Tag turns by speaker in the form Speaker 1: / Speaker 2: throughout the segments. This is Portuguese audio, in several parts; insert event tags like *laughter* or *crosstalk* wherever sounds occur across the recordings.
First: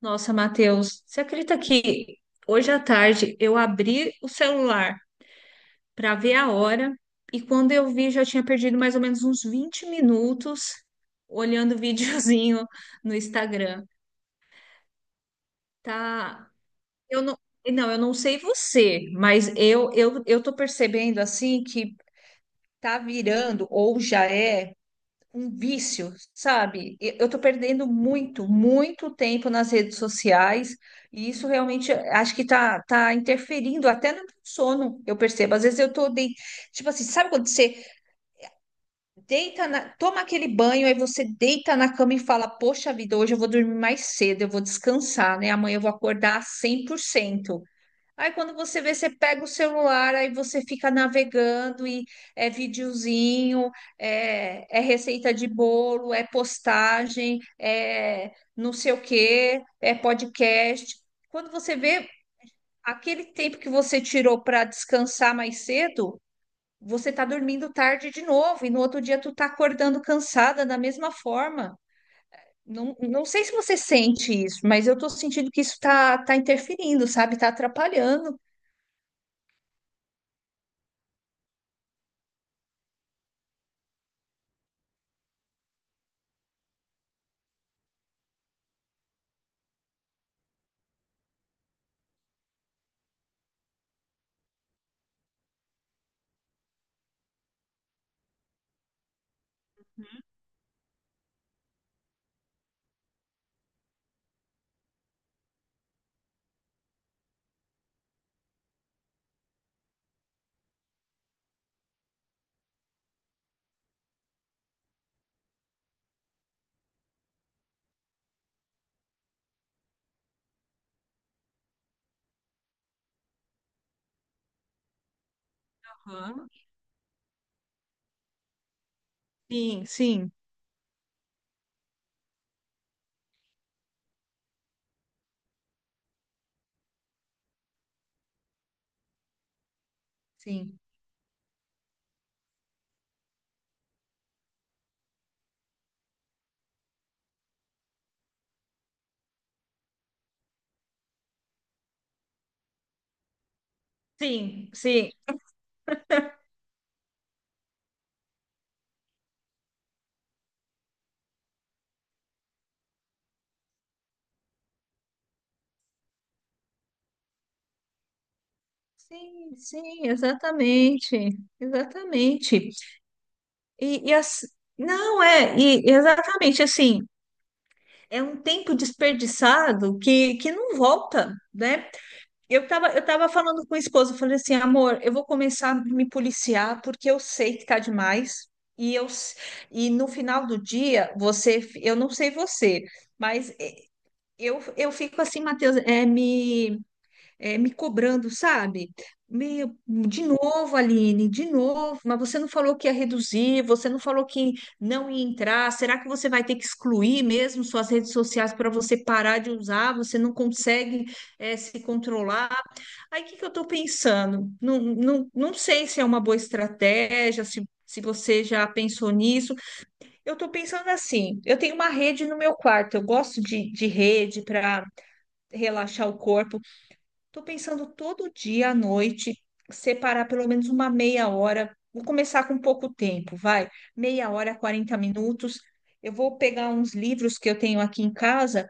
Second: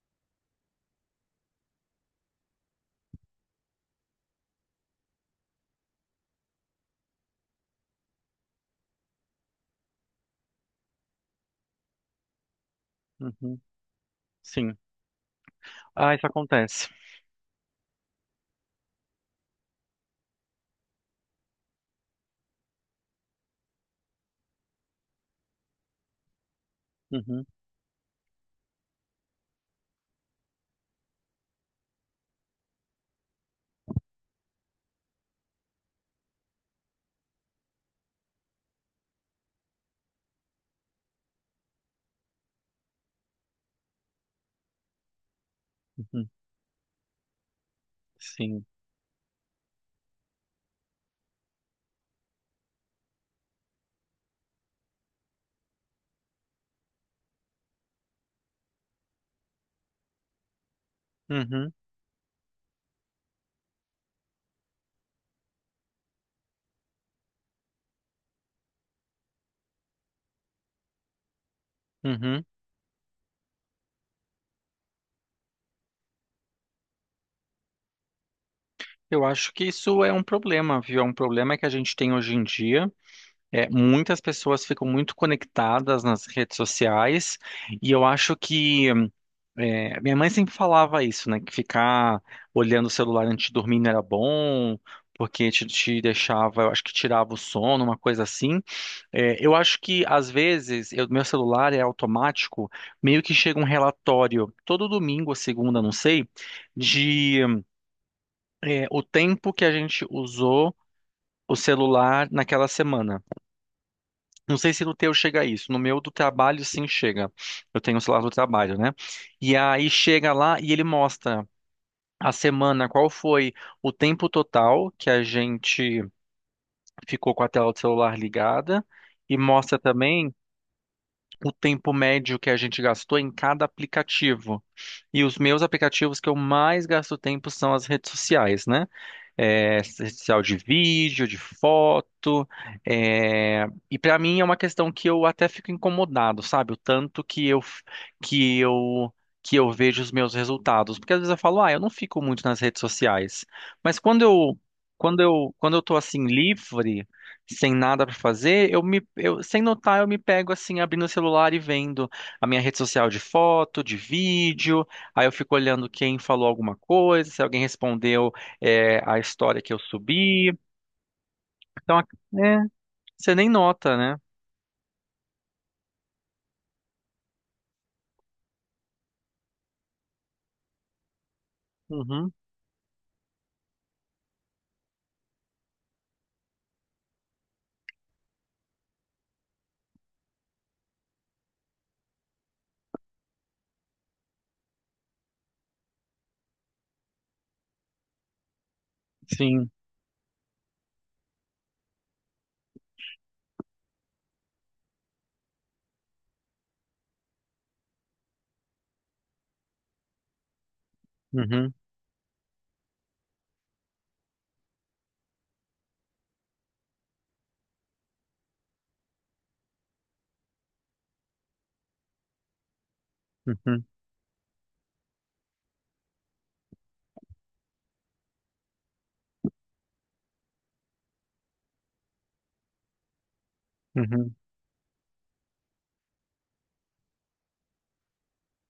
Speaker 1: Nossa, Matheus, você acredita que hoje à tarde eu abri o celular para ver a hora e quando eu vi já tinha perdido mais ou menos uns 20 minutos olhando *laughs* videozinho no
Speaker 2: Uhum.
Speaker 1: Instagram.
Speaker 2: Sim. Ah, isso
Speaker 1: Tá,
Speaker 2: acontece.
Speaker 1: eu não, não, eu não sei você, mas eu tô percebendo assim que tá virando ou já é um vício, sabe? E eu tô
Speaker 2: Uhum.
Speaker 1: perdendo muito, muito tempo nas redes sociais e isso realmente acho que tá interferindo até no meu sono, eu percebo. Às vezes tipo assim, sabe quando você toma aquele banho, aí você deita na cama e fala, poxa vida, hoje eu vou dormir mais cedo, eu vou descansar, né? Amanhã eu vou
Speaker 2: Uhum.
Speaker 1: acordar 100%. Aí quando
Speaker 2: Sim.
Speaker 1: você vê, você pega o celular, aí você fica navegando e é videozinho, é receita de bolo, é postagem, é não sei o quê, é podcast. Quando
Speaker 2: Uhum.
Speaker 1: você vê aquele tempo que você tirou para descansar mais cedo, você tá dormindo tarde de novo e no outro dia tu tá acordando cansada da mesma forma.
Speaker 2: Uhum.
Speaker 1: Não, não sei se você sente isso, mas eu tô sentindo que isso tá interferindo, sabe? Tá atrapalhando.
Speaker 2: Eu acho que isso é um problema, viu? É um problema que a gente tem hoje em dia. É, muitas pessoas ficam muito conectadas nas redes sociais e eu acho que minha mãe sempre falava isso, né? Que ficar olhando o celular antes de dormir não era bom, porque te deixava, eu acho que tirava o sono, uma coisa assim. É, eu acho que às vezes meu celular é automático, meio que chega um relatório todo domingo ou segunda, não sei, de é, o tempo que a gente usou o celular naquela semana. Não sei se no teu chega isso, no meu do trabalho sim chega. Eu tenho o celular do trabalho, né? E aí chega lá e ele mostra a semana qual foi o tempo total que a gente ficou com a tela do celular ligada. E mostra
Speaker 1: Sim, sim,
Speaker 2: também o tempo médio que a gente gastou em cada aplicativo. E os meus aplicativos que eu mais gasto tempo são as redes sociais, né? É, social de
Speaker 1: Sim.
Speaker 2: vídeo, de foto. É, e para mim é uma questão que eu até fico incomodado, sabe? O tanto que que eu que eu vejo os meus resultados, porque às vezes eu falo, ah, eu não fico muito nas redes sociais, mas
Speaker 1: sim, sim.
Speaker 2: quando eu tô assim livre, sem nada para fazer, sem notar eu me pego assim abrindo o celular e vendo a minha rede social de foto, de vídeo, aí eu fico olhando quem falou alguma coisa, se alguém respondeu é, a
Speaker 1: Sim,
Speaker 2: história que eu
Speaker 1: sim,
Speaker 2: subi.
Speaker 1: exatamente,
Speaker 2: Então, é,
Speaker 1: exatamente.
Speaker 2: você nem nota,
Speaker 1: E
Speaker 2: né?
Speaker 1: não é, e exatamente assim, é um tempo desperdiçado que não volta, né?
Speaker 2: Uhum,
Speaker 1: Eu tava falando com a esposa eu falei assim, amor, eu vou começar a me policiar porque eu sei que tá demais. E eu s- e no final do dia, você, eu não sei você, mas eh, eu, eu fico assim, Matheus, me cobrando, sabe?
Speaker 2: sim.
Speaker 1: Meio, de novo, Aline, de novo, mas você não falou que ia reduzir, você não falou que não ia entrar. Será que você vai ter que excluir mesmo suas redes sociais para você parar de usar? Você não consegue,
Speaker 2: Uhum,
Speaker 1: se controlar? Aí o que que eu estou pensando? Não, não, não sei se é uma boa estratégia, se você já pensou nisso. Eu estou pensando assim: eu tenho uma rede no meu quarto, eu gosto de,
Speaker 2: uhum,
Speaker 1: de rede para relaxar o corpo. Estou pensando todo dia à noite separar pelo menos uma meia hora. Vou começar com pouco tempo, vai. Meia
Speaker 2: uhum,
Speaker 1: hora, 40 minutos. Eu vou pegar uns livros que eu tenho aqui em casa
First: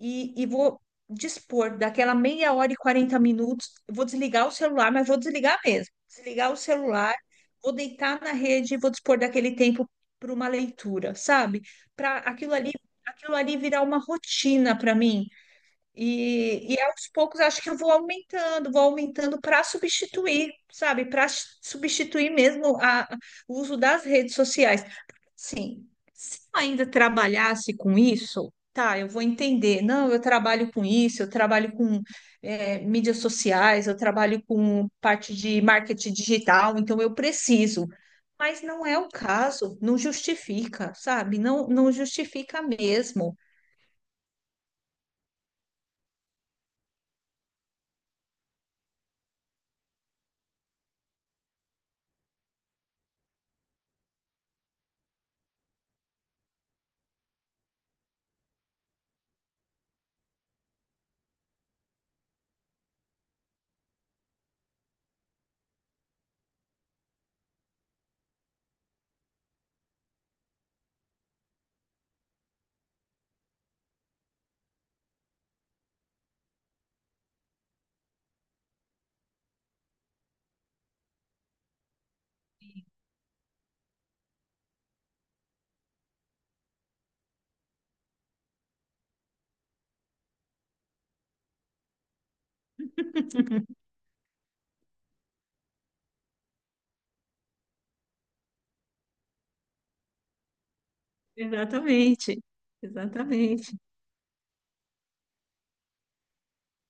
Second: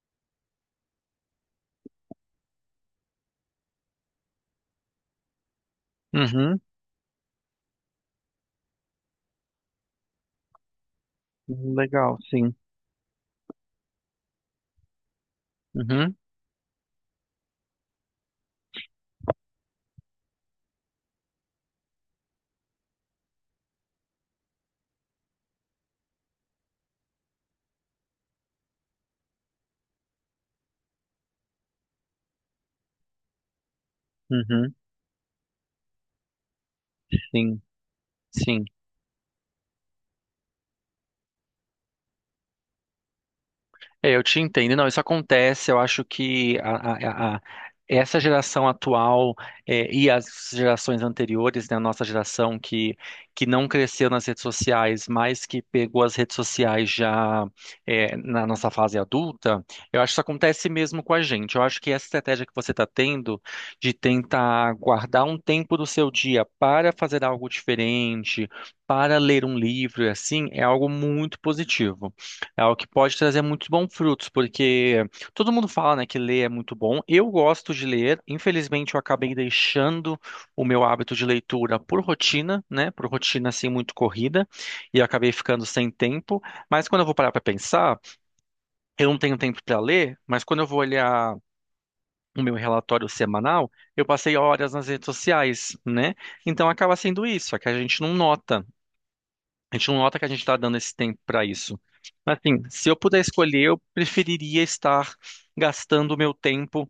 Speaker 1: e vou dispor daquela meia hora e 40 minutos. Eu vou desligar o celular, mas vou desligar mesmo. Desligar o
Speaker 2: uhum.
Speaker 1: celular, vou deitar na rede e vou dispor daquele tempo para uma leitura, sabe?
Speaker 2: Uhum, legal,
Speaker 1: Para
Speaker 2: sim.
Speaker 1: aquilo ali virar uma rotina para mim.
Speaker 2: Uhum,
Speaker 1: E aos poucos acho que eu vou aumentando para substituir, sabe? Para substituir mesmo o uso das redes sociais. Sim, se eu ainda trabalhasse com isso, tá, eu vou entender. Não, eu trabalho com isso, eu trabalho com mídias sociais, eu trabalho
Speaker 2: uhum,
Speaker 1: com parte de marketing digital, então eu
Speaker 2: sim,
Speaker 1: preciso. Mas
Speaker 2: sim.
Speaker 1: não é o caso, não justifica, sabe? Não, não justifica mesmo.
Speaker 2: É, eu te entendo. Não, isso acontece. Eu acho que a- essa geração atual é, e as gerações anteriores, né, a nossa geração que não cresceu nas redes sociais, mas que pegou as redes sociais já é, na nossa fase adulta, eu acho que isso acontece mesmo com a gente. Eu acho que essa estratégia que você está tendo de tentar guardar um tempo do seu dia para fazer algo diferente, para ler um livro e assim, é algo muito positivo. É algo que pode trazer muitos bons frutos, porque todo mundo fala, né, que ler é muito bom. Eu gosto de ler, infelizmente eu acabei deixando o meu hábito de leitura por rotina, né, por rotina assim muito corrida, e eu acabei ficando sem tempo. Mas quando eu vou parar para pensar, eu não tenho tempo para ler, mas quando eu vou olhar o meu relatório semanal, eu passei horas nas redes sociais, né? Então acaba sendo isso, é que a gente não nota. A gente não nota que a gente está dando esse tempo para isso. Mas,
Speaker 1: Exatamente,
Speaker 2: assim, se eu puder escolher,
Speaker 1: exatamente,
Speaker 2: eu preferiria estar gastando o meu tempo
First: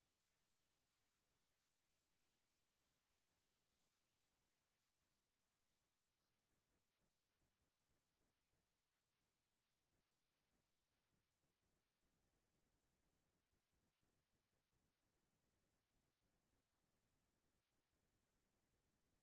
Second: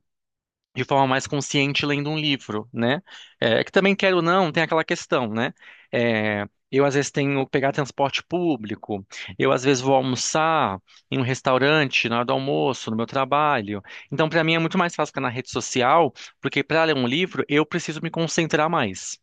Speaker 2: de forma mais consciente lendo um livro, né? É, é que também quero ou não, tem aquela questão, né? É, eu às vezes tenho que pegar transporte público, eu às vezes vou almoçar em um restaurante na hora do almoço, no meu trabalho. Então, para mim é muito mais fácil ficar na rede social, porque para ler um livro eu preciso me concentrar mais.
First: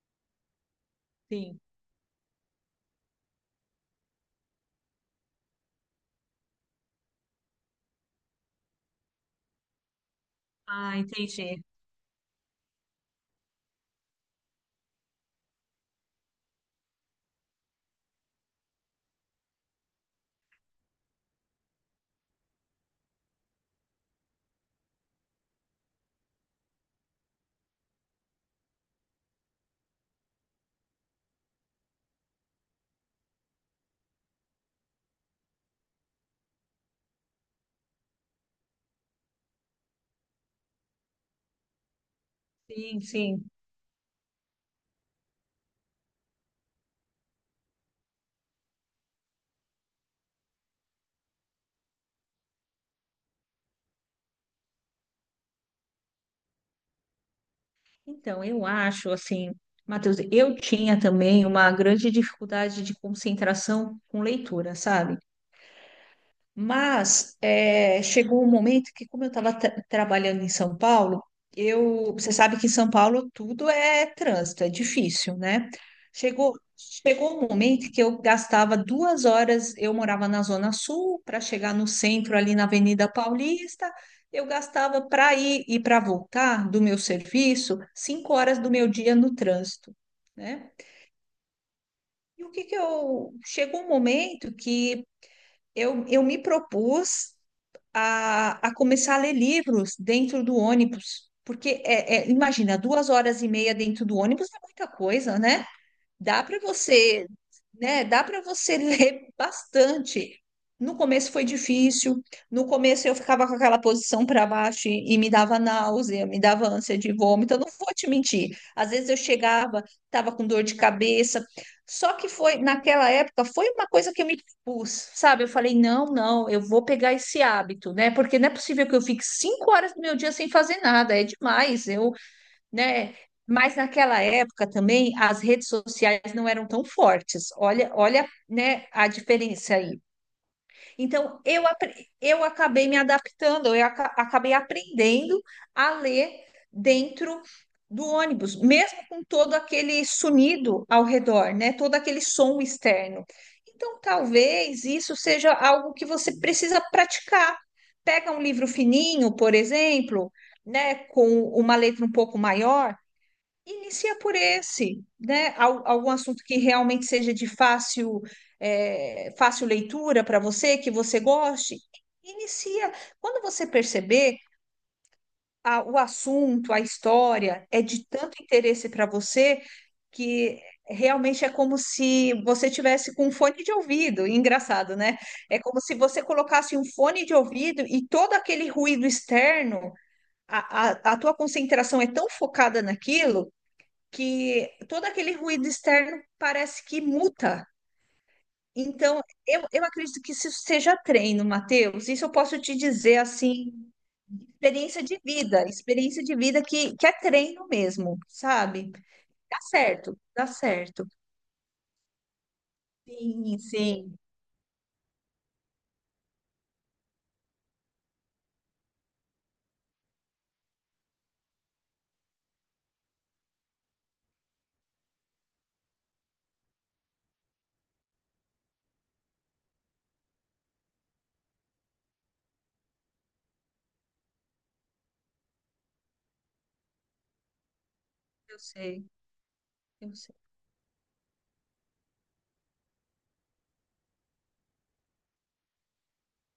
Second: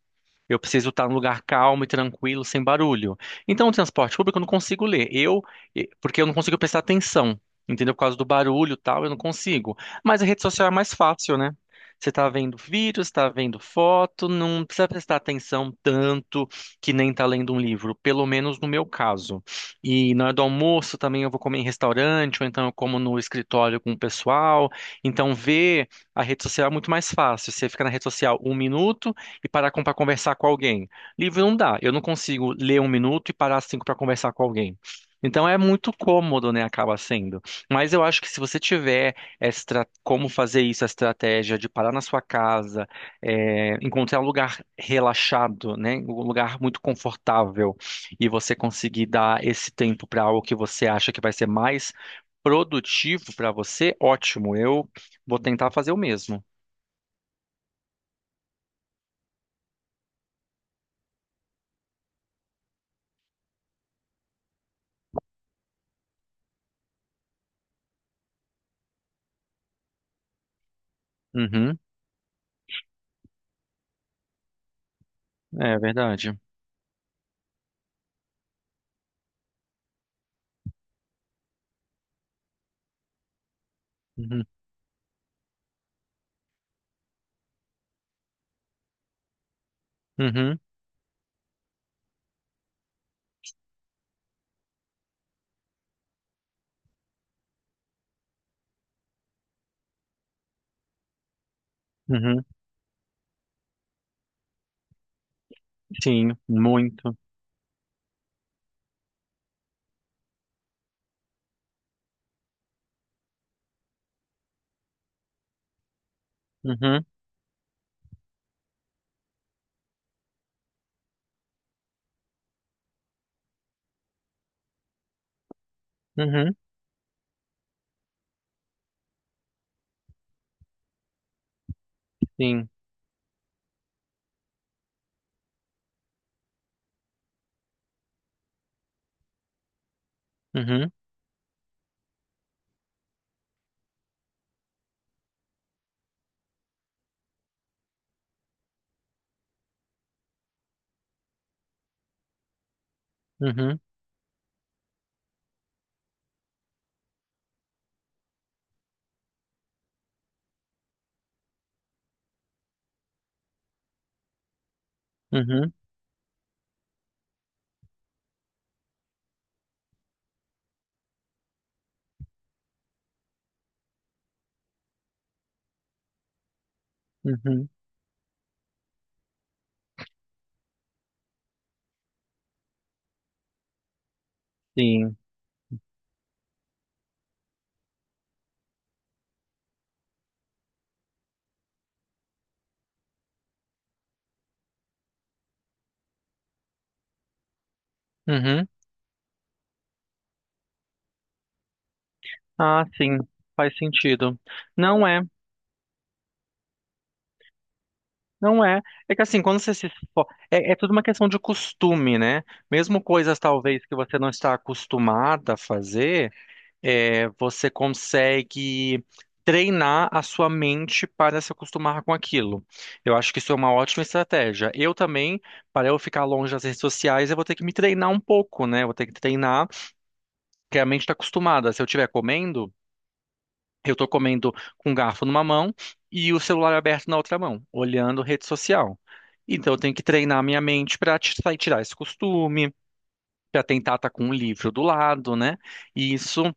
Speaker 2: Eu preciso estar num lugar
Speaker 1: sim.
Speaker 2: calmo e tranquilo, sem barulho. Então, o transporte público eu não consigo ler. Porque eu não consigo prestar atenção, entendeu? Por causa do barulho e tal, eu não consigo. Mas a rede social é mais
Speaker 1: Ah,
Speaker 2: fácil, né?
Speaker 1: entendi.
Speaker 2: Você está vendo vídeo, está vendo foto, não precisa prestar atenção tanto que nem está lendo um livro, pelo menos no meu caso. E na hora do almoço também eu vou comer em restaurante, ou então eu como no escritório com o pessoal. Então, ver a rede social é muito mais fácil. Você fica na rede social um minuto e parar pra conversar com alguém. Livro não dá. Eu não consigo ler um minuto e parar cinco para conversar com alguém. Então é muito cômodo, né? Acaba sendo. Mas eu acho que se você tiver como fazer isso, a estratégia de parar na sua casa,
Speaker 1: Sim, sim.
Speaker 2: é, encontrar um lugar relaxado, né? Um lugar muito confortável e você conseguir dar esse tempo para algo que você acha que vai ser mais produtivo para você, ótimo. Eu vou tentar fazer o mesmo.
Speaker 1: Então, eu acho assim, Matheus, eu tinha também uma grande dificuldade de concentração com leitura, sabe? Mas é, chegou um momento que, como eu estava trabalhando em São Paulo,
Speaker 2: Uhum,
Speaker 1: você sabe que em São Paulo tudo é trânsito, é difícil, né?
Speaker 2: é verdade.
Speaker 1: Chegou um momento que eu gastava 2 horas, eu morava na Zona Sul, para chegar no centro, ali na Avenida Paulista,
Speaker 2: Uhum,
Speaker 1: eu gastava para ir e para voltar do meu serviço 5 horas do meu dia no trânsito,
Speaker 2: uhum.
Speaker 1: né? E o que que eu... Chegou um momento que eu me propus a começar a ler livros dentro do ônibus. Porque,
Speaker 2: Uhum,
Speaker 1: imagina, 2 horas e meia dentro do ônibus é muita coisa, né?
Speaker 2: sim,
Speaker 1: Dá para
Speaker 2: muito.
Speaker 1: você, né? Dá para você *laughs* ler bastante. No começo foi difícil. No começo eu ficava com aquela posição para baixo e me dava náusea, me dava ânsia
Speaker 2: Uhum,
Speaker 1: de vômito. Eu não vou te mentir. Às vezes eu chegava, estava com dor de cabeça. Só que foi naquela época foi uma coisa que eu me pus, sabe? Eu falei não, não,
Speaker 2: uhum,
Speaker 1: eu vou pegar esse hábito, né? Porque não é possível que eu fique 5 horas do meu dia sem fazer nada. É demais. Eu,
Speaker 2: sim.
Speaker 1: né? Mas naquela época também as redes sociais não eram tão fortes. Olha, olha, né, a diferença aí.
Speaker 2: Uhum,
Speaker 1: Então eu acabei me adaptando, acabei aprendendo a ler dentro do ônibus, mesmo com todo aquele sonido ao redor, né, todo aquele som externo.
Speaker 2: uhum,
Speaker 1: Então talvez isso seja algo que você precisa praticar. Pega um livro fininho, por exemplo, né, com uma letra um pouco maior. Inicia por esse, né?
Speaker 2: uhum,
Speaker 1: Algum assunto que realmente seja fácil leitura para você, que você goste. Inicia. Quando você perceber o assunto, a história
Speaker 2: uhum,
Speaker 1: é de tanto interesse para você que realmente é como se você tivesse com um fone de ouvido. Engraçado,
Speaker 2: sim.
Speaker 1: né? É como se você colocasse um fone de ouvido e todo aquele ruído externo, a tua concentração é tão focada naquilo que todo aquele ruído externo parece que muta.
Speaker 2: Uhum.
Speaker 1: Então, eu acredito que isso seja treino, Matheus. Isso eu posso te
Speaker 2: Ah, sim,
Speaker 1: dizer assim,
Speaker 2: faz sentido. Não é,
Speaker 1: experiência de vida que é treino mesmo,
Speaker 2: não é.
Speaker 1: sabe?
Speaker 2: É que assim, quando
Speaker 1: Dá
Speaker 2: você se
Speaker 1: certo,
Speaker 2: esfo-
Speaker 1: dá
Speaker 2: é, é tudo uma
Speaker 1: certo.
Speaker 2: questão de costume, né? Mesmo coisas
Speaker 1: Sim,
Speaker 2: talvez que você
Speaker 1: sim,
Speaker 2: não está acostumada a fazer. É, você consegue treinar a sua mente para se acostumar com aquilo. Eu acho que isso é uma ótima estratégia. Eu também, para eu ficar longe das redes sociais, eu vou ter que me treinar um pouco, né? Eu vou ter que treinar, porque a mente está acostumada. Se eu estiver comendo, eu estou comendo com o garfo numa mão e o celular aberto na outra mão, olhando rede
Speaker 1: eu
Speaker 2: social.
Speaker 1: sei,
Speaker 2: Então, eu tenho que
Speaker 1: eu sei.
Speaker 2: treinar a minha mente para tirar esse costume, para tentar estar com um livro do lado, né? E isso.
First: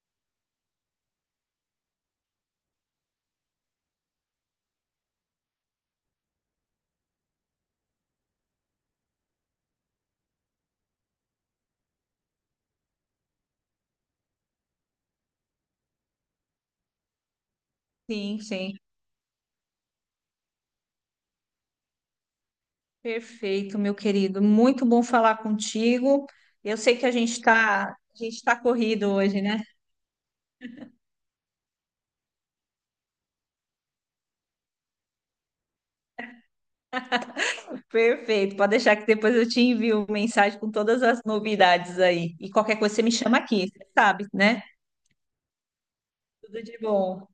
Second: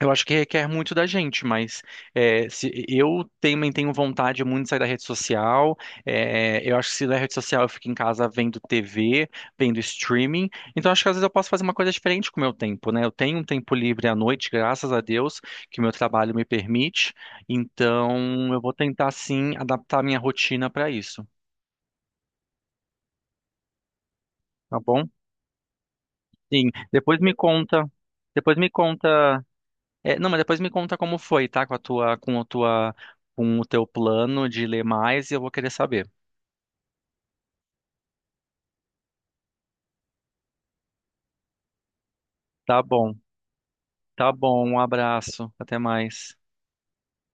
Speaker 2: Eu acho que requer muito da gente, mas é, se, eu também tenho vontade muito de sair da rede social. É, eu acho que se da rede social eu fico em casa vendo TV, vendo streaming. Então acho que às vezes eu posso fazer uma coisa diferente com o meu tempo, né? Eu tenho um tempo livre à noite, graças a Deus, que o meu trabalho me permite.
Speaker 1: Sim,
Speaker 2: Então eu vou
Speaker 1: sim.
Speaker 2: tentar sim adaptar a minha rotina para isso,
Speaker 1: Perfeito, meu querido.
Speaker 2: tá
Speaker 1: Muito bom
Speaker 2: bom?
Speaker 1: falar contigo.
Speaker 2: Sim.
Speaker 1: Eu sei que
Speaker 2: Depois me conta.
Speaker 1: a gente
Speaker 2: Depois
Speaker 1: tá
Speaker 2: me
Speaker 1: corrido
Speaker 2: conta
Speaker 1: hoje, né?
Speaker 2: É, não, mas depois me conta como foi, tá? Com o teu plano de ler mais e eu vou querer saber.
Speaker 1: Perfeito, pode deixar que depois eu te envio mensagem com todas as novidades aí. E qualquer
Speaker 2: Tá
Speaker 1: coisa você me
Speaker 2: bom,
Speaker 1: chama aqui, você sabe,
Speaker 2: tá
Speaker 1: né?
Speaker 2: bom, um abraço, até mais.
Speaker 1: Tudo de bom.